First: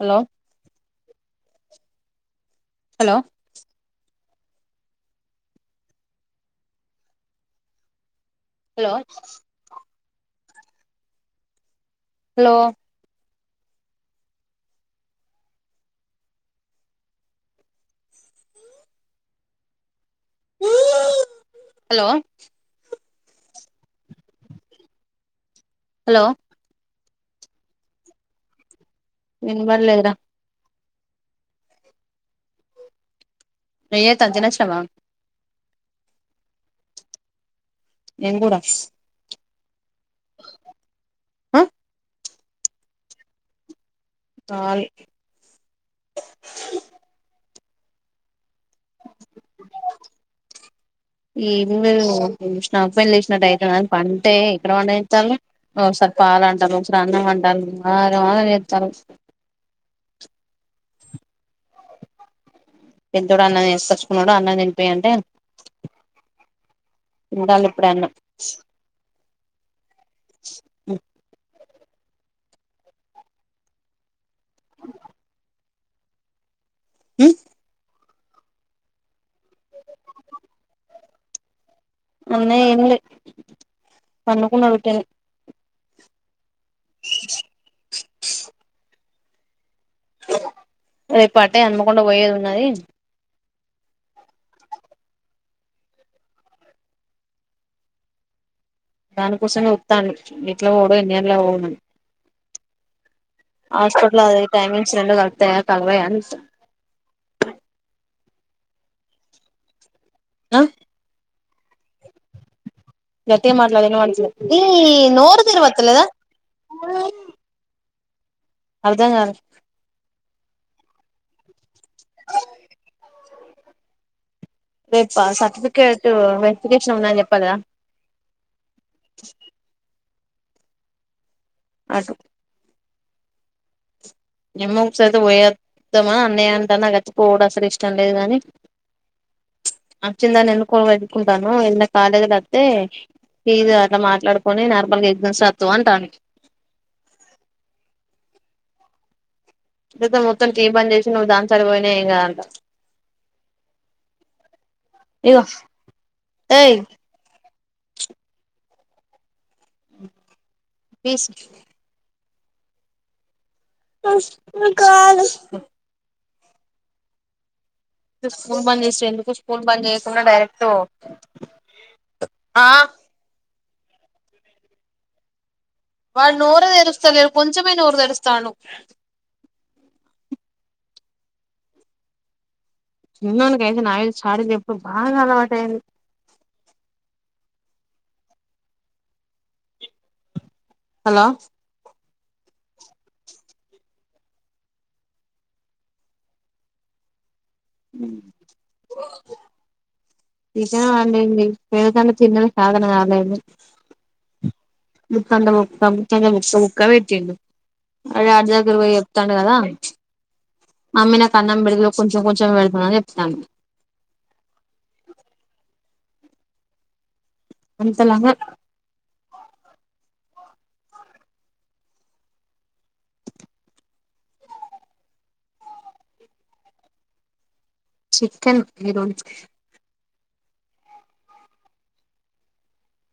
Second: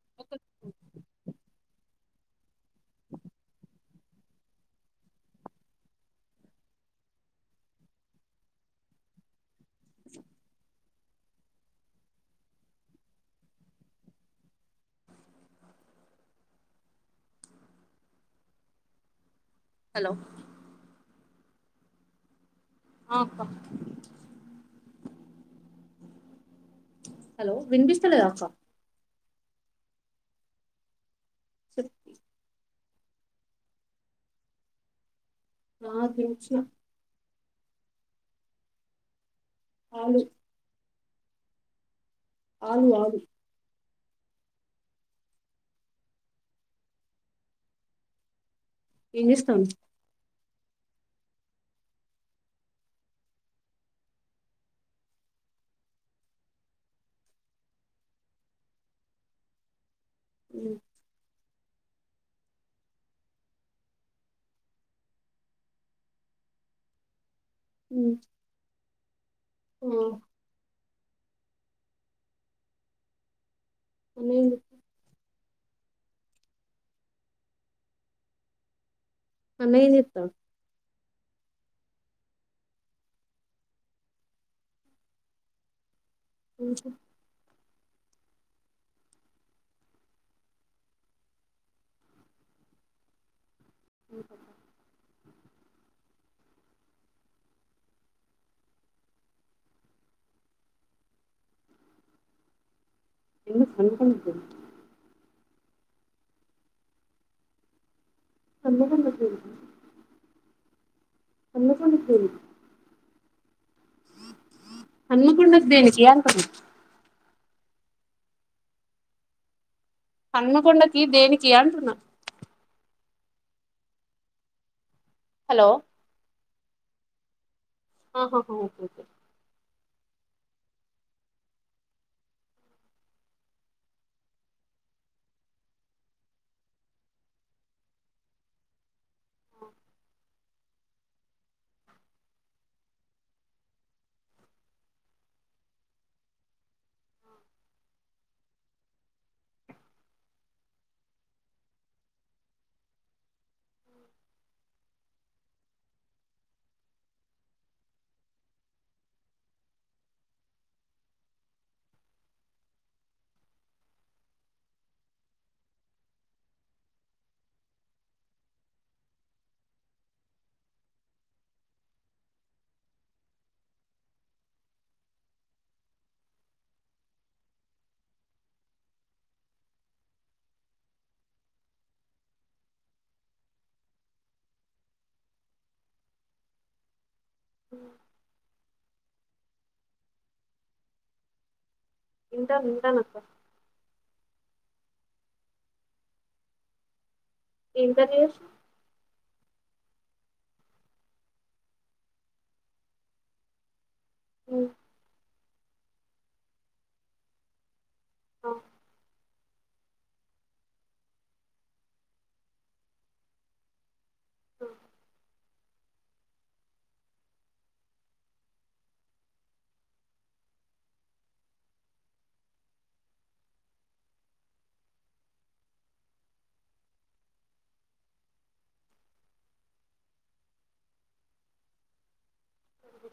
hello hello hello hello hello hello ఆ అక్కా hello hello వినిపిస్తలేదా అక్క వినపల్లేదురా సి దయే తధ్ తినొచ్చినవా వా తినొచ్చినా నేన్ కూడా ఆవును ఆ ఆలు ఆలూ తాలీ ఏం చేస్తాం ఏం లేదు ఇంగ ఆఫ్ బాయిల్ లేసిన డైటు అయప్ప అంటే ఎక్కడ వండనిత్తాళ్ళు ఒకసారి పాల అంటరు ఒకసారి అన్నం అంటరు ఆగం ఆగం చేత్తరూ ఊ పెద్దోడా అన్నం వేసికొచ్చుకున్నాడా అన్నం తినిపీయంటే ఉండాలే అప్పుడే అన్న ఉ అనేండు ఉ అన్నయ్య ఏం చెత్ అన్నయ్య ఏం లేదు పండుకున్నాడు ఉట్టనే ఉహు రేపు అటే హనుమకొండ పోయేది ఉన్నది ఉహు దానికోసమే ఉత్తండు ఎట్లా పోవుడు ఎన్ని గంటలకు పోవుడు ఎందుకు హాస్పట్లా హన్మకొండకు అదే టైమింగ్స్ రెండు కలుత్తయ కల్వయా అని హనుమకొండ వద్దురు ఆ హనుమకొండకూ దేనికి గట్టిగ మాట్లాడు వినబడలేదు ఈ నోరూ తిరూవత్తలేదా ఆ అర్థంకాలే హనుమకొండకి దేనికి అంటున్నా రేపా హలో సర్టిఫికేట్ వెరిఫికేషన్ ఉందని చెప్పాలేదా ఆ హ హా ఓకే ఒక ఆటు ఏమో సతు పోయేద్దామా అన్నయ్య అంటానా గన్ వచ్చతే పోడం అసలు ఇష్టం లేదు గాని అచ్చిందాని ఎన్నుకో వెతుక్కుంటున్నావ్ వెళ్లే కాలేజీలు వస్తతే ఫీస్ అట్లా మాట్లాడుకొని నార్మల్గా ఎగ్జామ్స్ రాస్తావా అంటాని ఇది అయితే మొత్తం టీ పని చేసి నువ్వు దాని కాడికి ఏం కదంటా ఇగో ఏయి పీస్ కాలు స్కూల్ బంద్ చేసేందుకు స్కూల్ బంద్ చేయకుండా డైరెక్ట్ పో ఆ వాడ్ నోరే తెరుసలేడు కొంచెమే నూరు తెరుస్తాడూ చిన్నోనికి అయితే నాయ చాడీలు చెప్పు బాగా అలవాటు అయింది హాలో వింటానా వింటానా ఏం కర్రీ చేసావ్ చికెన్ వండింది మీ కన్నా చిన్నది కాదనగానేమి హు ముత్తండ ఒక బుక్క ముఖ్యంగా ఒక బుక్క పెట్టిండు అదే ఆ, అర్జు దగ్గర పోయి వాత్నాడు కదా మమ్మీ నాకు అన్నం పేడిబిరో కొంచెం కొంచెం పెడుతున్నా అని చెప్పిదంట హు అంతలంగా చికెన్ ఈరోజు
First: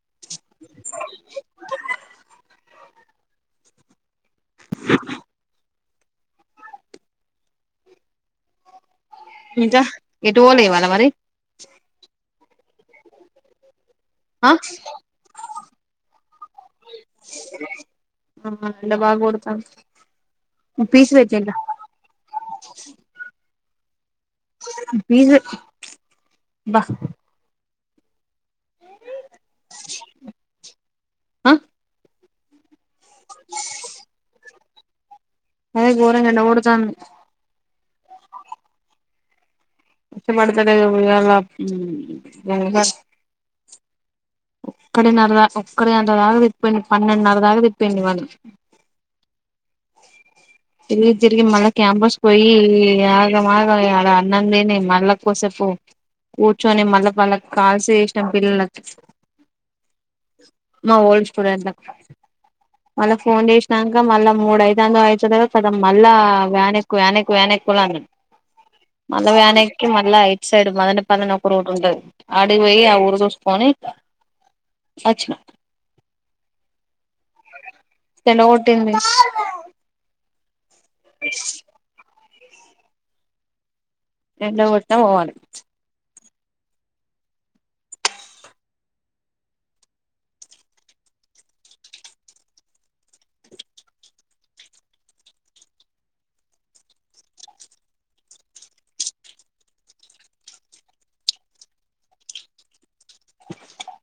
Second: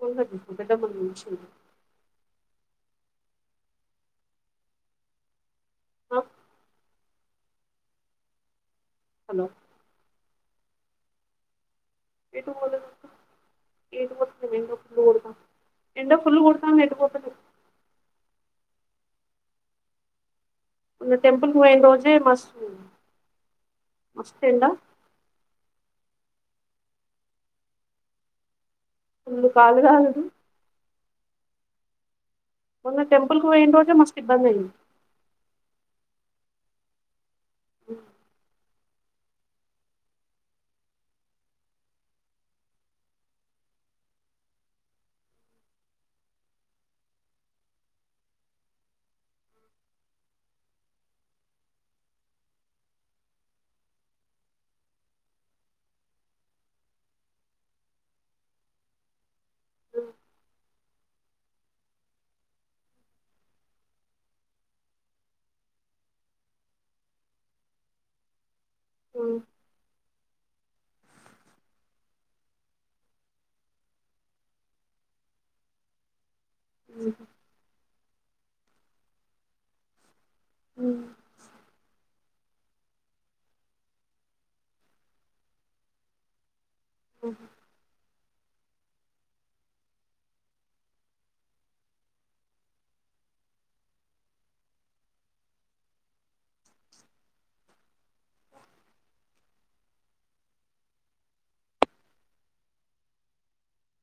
కుండకి పెద్దమ్మ నుచ్చుంది అ హాలో జ ఎటు ఓలే ఇవాళ మరి ఏటు పోలేదు అక్క ఏటు ఆ పోతలే ఎండ ఫుల్ కొడతాన్ ఎండ ఫుల్ కొడతాంది ఎటు పోతతే ఆ ఎండ బాగా గొడతాన్ వునా టెంపుల్ పోయిన రోజే మస్తు మస్తు ఎండ పిజ్ బ్బా ఫుల్లు కాలు కాలిని అ మొన్న టెంపుల్ పోయిన రోజే మస్తు ఇబ్బంది అయింది అదే ఘోరంగా ఎండ కొడతాంది మ్ ఇష్టపడతదే గా ఉయ్యాలా ఒక్కటిన్నరా ఒక్కడే అంతా దాకా తిప్పిండు పన్నెండున్నర దాకా తిప్పిండు ఇవాళే తిరిగి తిరిగి మళ్ళా క్యాంపస్ పోయి ఆగమాగా అయి ఆడ అన్నం తిని మళ్ళా కుసేపు కూర్చొని మళ్ళా వాళ్ళ కాల్స్ చేస్నం పిల్లలకి మా ఓల్డ్ స్టూడెంట్లకు మళ్ళా ఫోన్ చేసినాక మళ్ళా మూడు అయితందో అయితలేదో కదా మళ్ళ వ్యాన్ ఎక్కు వ్యాను ఎక్కు వ్యాన్ ఎక్కు అన్నది మళ్ళ వ్యాన్ ఎక్కి మ మళ్ళ ఇట్ సైడ్ మదన పల్లెనా ఒక రోడ్ ఉంటది అడికి పోయి ఆ ఊరు చూసుకుని అచ్చిన ఉహు చెల్లె కొట్టింది మ్ వి ఎండ గొట్టిన పోవాలె మ్ హు ఓ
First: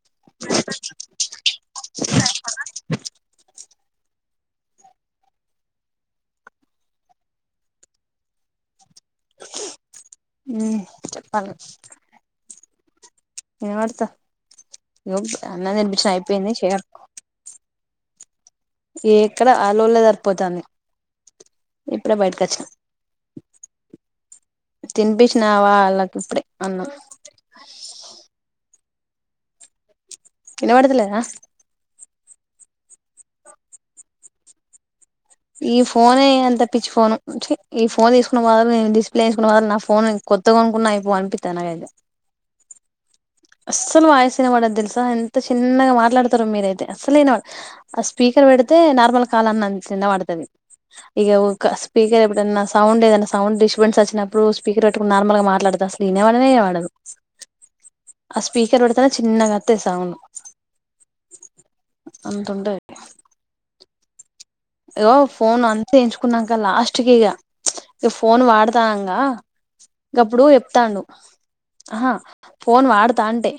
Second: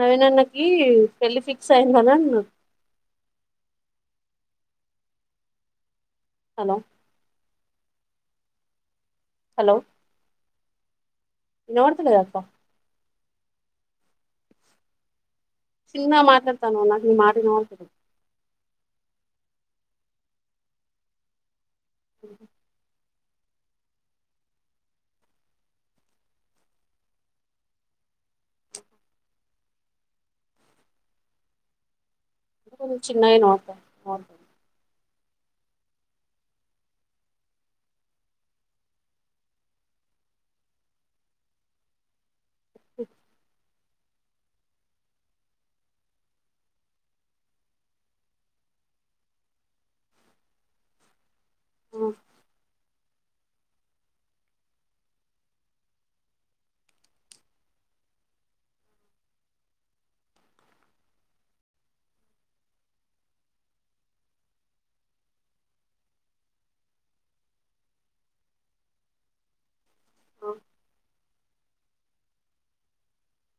నవీనన్నకి పెళ్లి ఫిక్స్ అయిందని అన్నా హలో హలో మ్ చెప్పాలి ఏం లేదక్క ఏమో అత్త ఇగో అన్నం తినిపించిన అయిపోయింది చెయ అది మాటిన్ హాస్పిటల్ ఎక్కడ ఆళ్ళోలే సరిపోతాంది ఇప్పుడే బయటకొచ్చిన తినిపించినవా ఆళ్ళకి ఇప్పుడే అన్నం ఇనబడతలేదా చిన్న అయినవ్ అక్క ఈ ఫోనే అంత పిచ్చి ఫోను ఛీ ఈ ఫోన్ తీసుకున్న మోల నేను డిస్ప్లే ఎసుకున్న వల్ల నా ఫోన్ కొత్తగాకొనుకున్న అయిపో అనిపిస్త నాకైతే ఓక అస్సలు వాయిస్ వినపడదు తెలుసా ఎంత చిన్నగా మాట్లాడతారు మీరైతే అసలేవినవడ ఆ స్పీకర్ పెడితే నార్మల్ కాల్అన్నట్లు విన పడు తది ఇగ ఒక స్పీకర్ ఎప్పుడన్నా సౌండ్ ఏదన్నా సౌండ్ డిస్టబెన్స్ వచ్చినప్పుడు స్పీకర్ పెట్టుకుని నార్మల్గా మాట్లాడత అసలు వినబడనే వినబడదు ఆ స్పీకర్ పెడుతనే చిన్నగత్తె సౌండ్ అంతుంటేది ఇగొ ఫోన్ అంత ఎంచుకున్నాక లాస్ట్ కిగా ఇగ ఫోన్ వాడతానంగా గప్పుడు చెప్తండు ఆహా ఫోన్ వాడతా అంటే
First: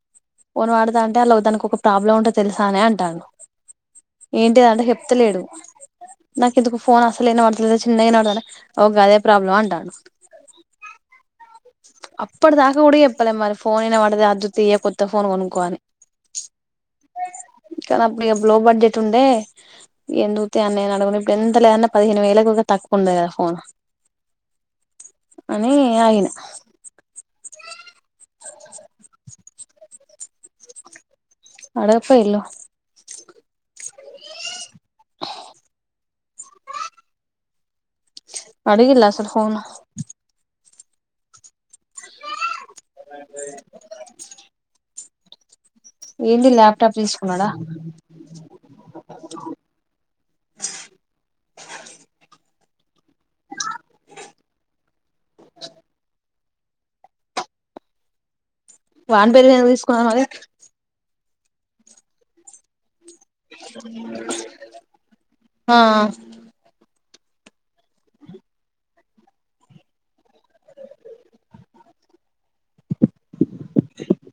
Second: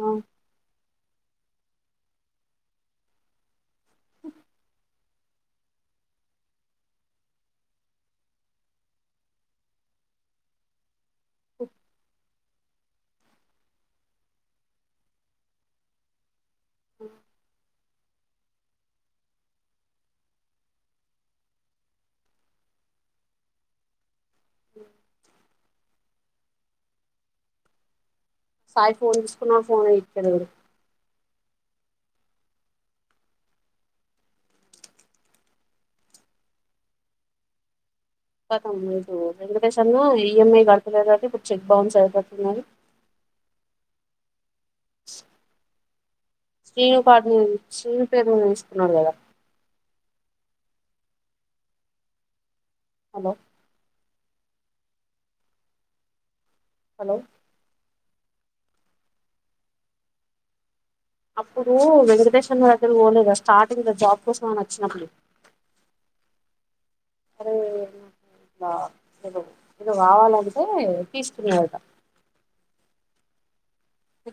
ఆ ఫోన్ వాడదా అంటే అలా దానికి ఒక ప్రాబ్లం ఉంటే తెలుసా అనే అంటా ఏంటి అంటే చెప్తలేడు నాకు ఎందుకు ఫోన్ అసలే వినపడతలే చిన్న వినపడ్తది అంటే ఒ గదే ప్రాబ్లమ్ అంటండు అప్పుడు దాక కూడ చేప్పలే మరి ఫోన్ ఇనవడదే మరి అద్జుతే కొత్త ఫోన్ కొనుక్కో అని ఓ కానీ అప్పుడు ఇక లోబడ్జెట్ ఉండే ఎందుకుతే అని నేనుఅడగలే ఇప్పుడు ఎంతలే దన్న పదిహేను వేలకుకి తక్కు ఉండది కదా ఫోన్ అ అని ఆగిన సాయి ఫోన్ తీసుకున్నాడు ఫోనే ఇత్తలేడు అడగ పెయిళ్లు కతం అడిగిళ్ల ఇటు అసలు ఫోన్ వెంకటేష్ అన్న ఈఎంఐ కడ్తలేదటా ఇప్పుడు చెక్ బౌన్స్ అయ్యేటట్ ఉన్నది అయి ఏంది ల్యాప్టాప్ శ్రీనుపాటిని తీసుకున్నాడా శ్రీని పేరు మీద తీసుకున్నాడు కదా హలో హలో వాని పేరు మీద ఎందుకు తీసుకున్నారు మరి అప్పుడు వెంకటేష్ అన్న దగ్గరికి పోలేదా స్టార్టింగ్ ల జాబ్ కోసం అని వచ్చినప్పుడు ఆ అరే ఎదో ఏదో కావాలంటే తీస్తుకున్నా దట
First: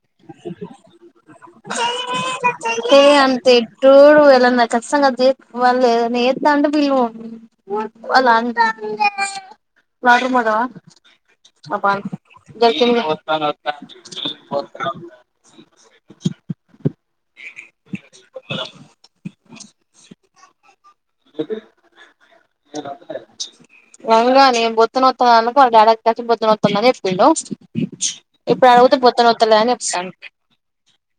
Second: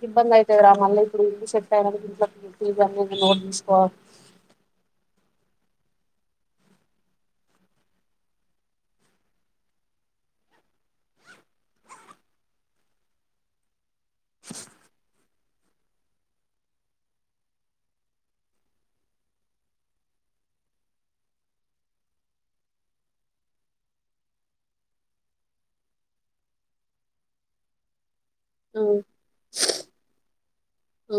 ఇబ్బంది అయితది రా మళ్ళ ఇప్పుడు ఇళ్ళు సెట్ అయిన ఇ అన్నీ నోట్ తీసుకోవి కష్టంగాది వాళ్ళు ఏదన్న చెత్త అంటే విల్లు వాళ్ళు అ జ వంగా నేను బొత్త నోత్తంది అన్నంక వాళ్ళ డాడి దగ్గరికి వచ్చి బొత్త నోత్తందని దని చెప్పిండు ఇప్పుడు అడుగుతే బోత్తనొత్తలేదని చెప్తండు అ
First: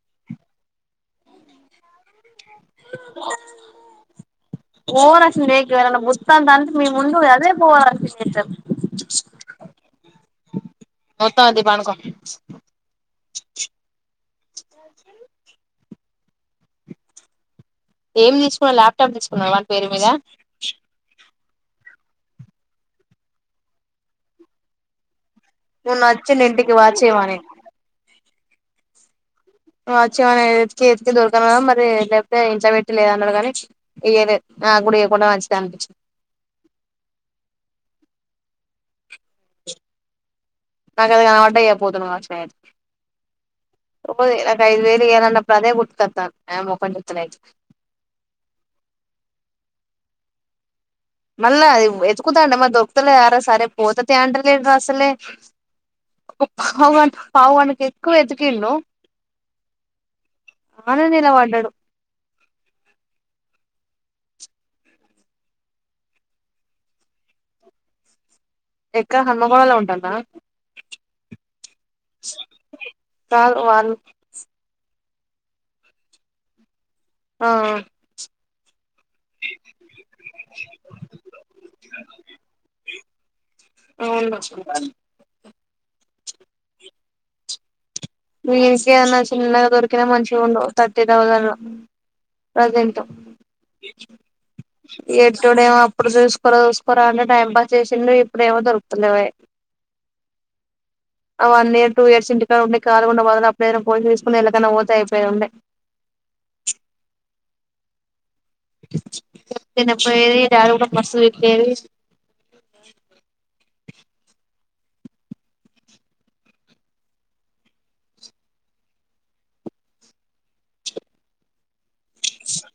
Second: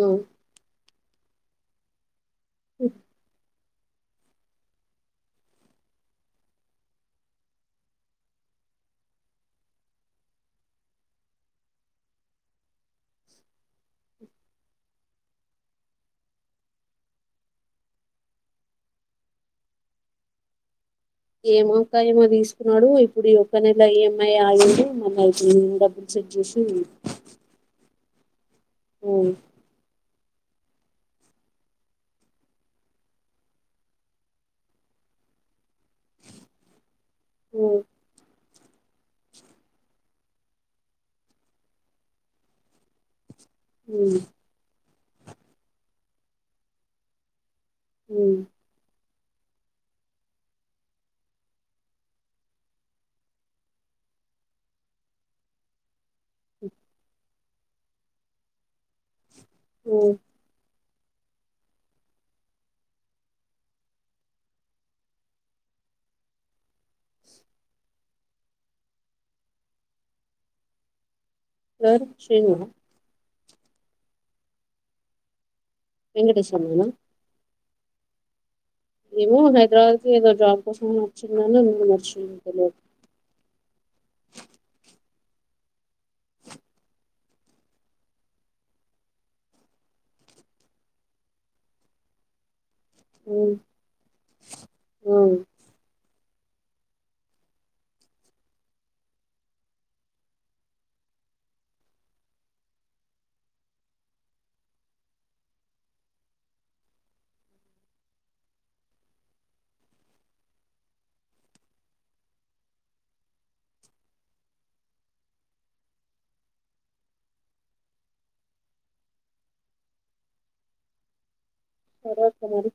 ఓవరాక్షన్ చేయకు ఎవరన్న బూతంత అంటే మీ ముందు ఓవరాక్షన్ చెత్తారు మత్తమంత పానుకు ఎం తీసుకున్నవ్ ల్యాప్టాప్ తీసుకున్నవ వని పేరు మీద ఏమో అక్క ఏమో తీసుకున్నాడు ఇప్పుడు ఈ ఒక్క నెల ఈఎంఐ ఆగింది మళ్ళ మొన్న డబ్బులు సెట్ వచ్చిండు చేసి ఇంటికి వాచ్చేయమని ఆ వచ్చి ఏమన ఎతికి ఎతికి దొరుకన్న మరి లేకపోతే ఇంట్లో పెట్టి లేదన్నరో కానీ ఇయ్యాలే నాకు కూడా ఇయ్య కుంటే మంచిదే అనిపిచ్ మ్ నాకు అది కనపడ్డ ఇయ్యక పోతును కావచ్చు నిను అయితే ఓ పోరి నాక్ నాక్ ఐదు వేలు ఇయ్యలన్నప్పుడు అదే గుర్తుకొతంది ఆమె ముఖం చూస్తే నయితే మ్ మళ్ళ అది వెతుకుతంటేమొ దొరుకుత లేదారా సరే పోతతి అంటలేడుర అసలే పవ్ పావ్ గంటకు ఎక్కువ ఎతికిండు ఆ అన్నే నిల పడ్డాడు ఎక్కడ హన్మకొండల్నే ఉంటండా ఎవరు శ్రీను ఆ కాద్ వాల్ వెంకటేష్ గిన ఆ ఆ మీము హైదరాబాద్ కి ఏదో జాబ్ కోసం నచ్చిందని ఎం వచ్చిందో తెలియదు అవునా దీనికి ఏమన్నా చిన్నగా దొరికినా మంచిగుండు థర్టీ థౌజండ్ ప్రజెంట్ ఇ ఉమ్ వట్టేడెమో ఇప్పుడు చూసుకోరా చూసుకోరా అంటే టైం పాస్ చేసిండు ఇప్పుడు ఏమో దొరుకుత లేవయే ఆ వన్ ఇయర్ టూ ఇయర్స్ ఇంటి కాడుండి కాలిగుండె బధలు అప్పుడేదైనా పోయి తీసుకోని ఎలాకైనా పోతే అయిపోయేది ఉండే చెతె పోయేది డాడీ కూడా మస్తు తిట్టేది సరే అక్క మరి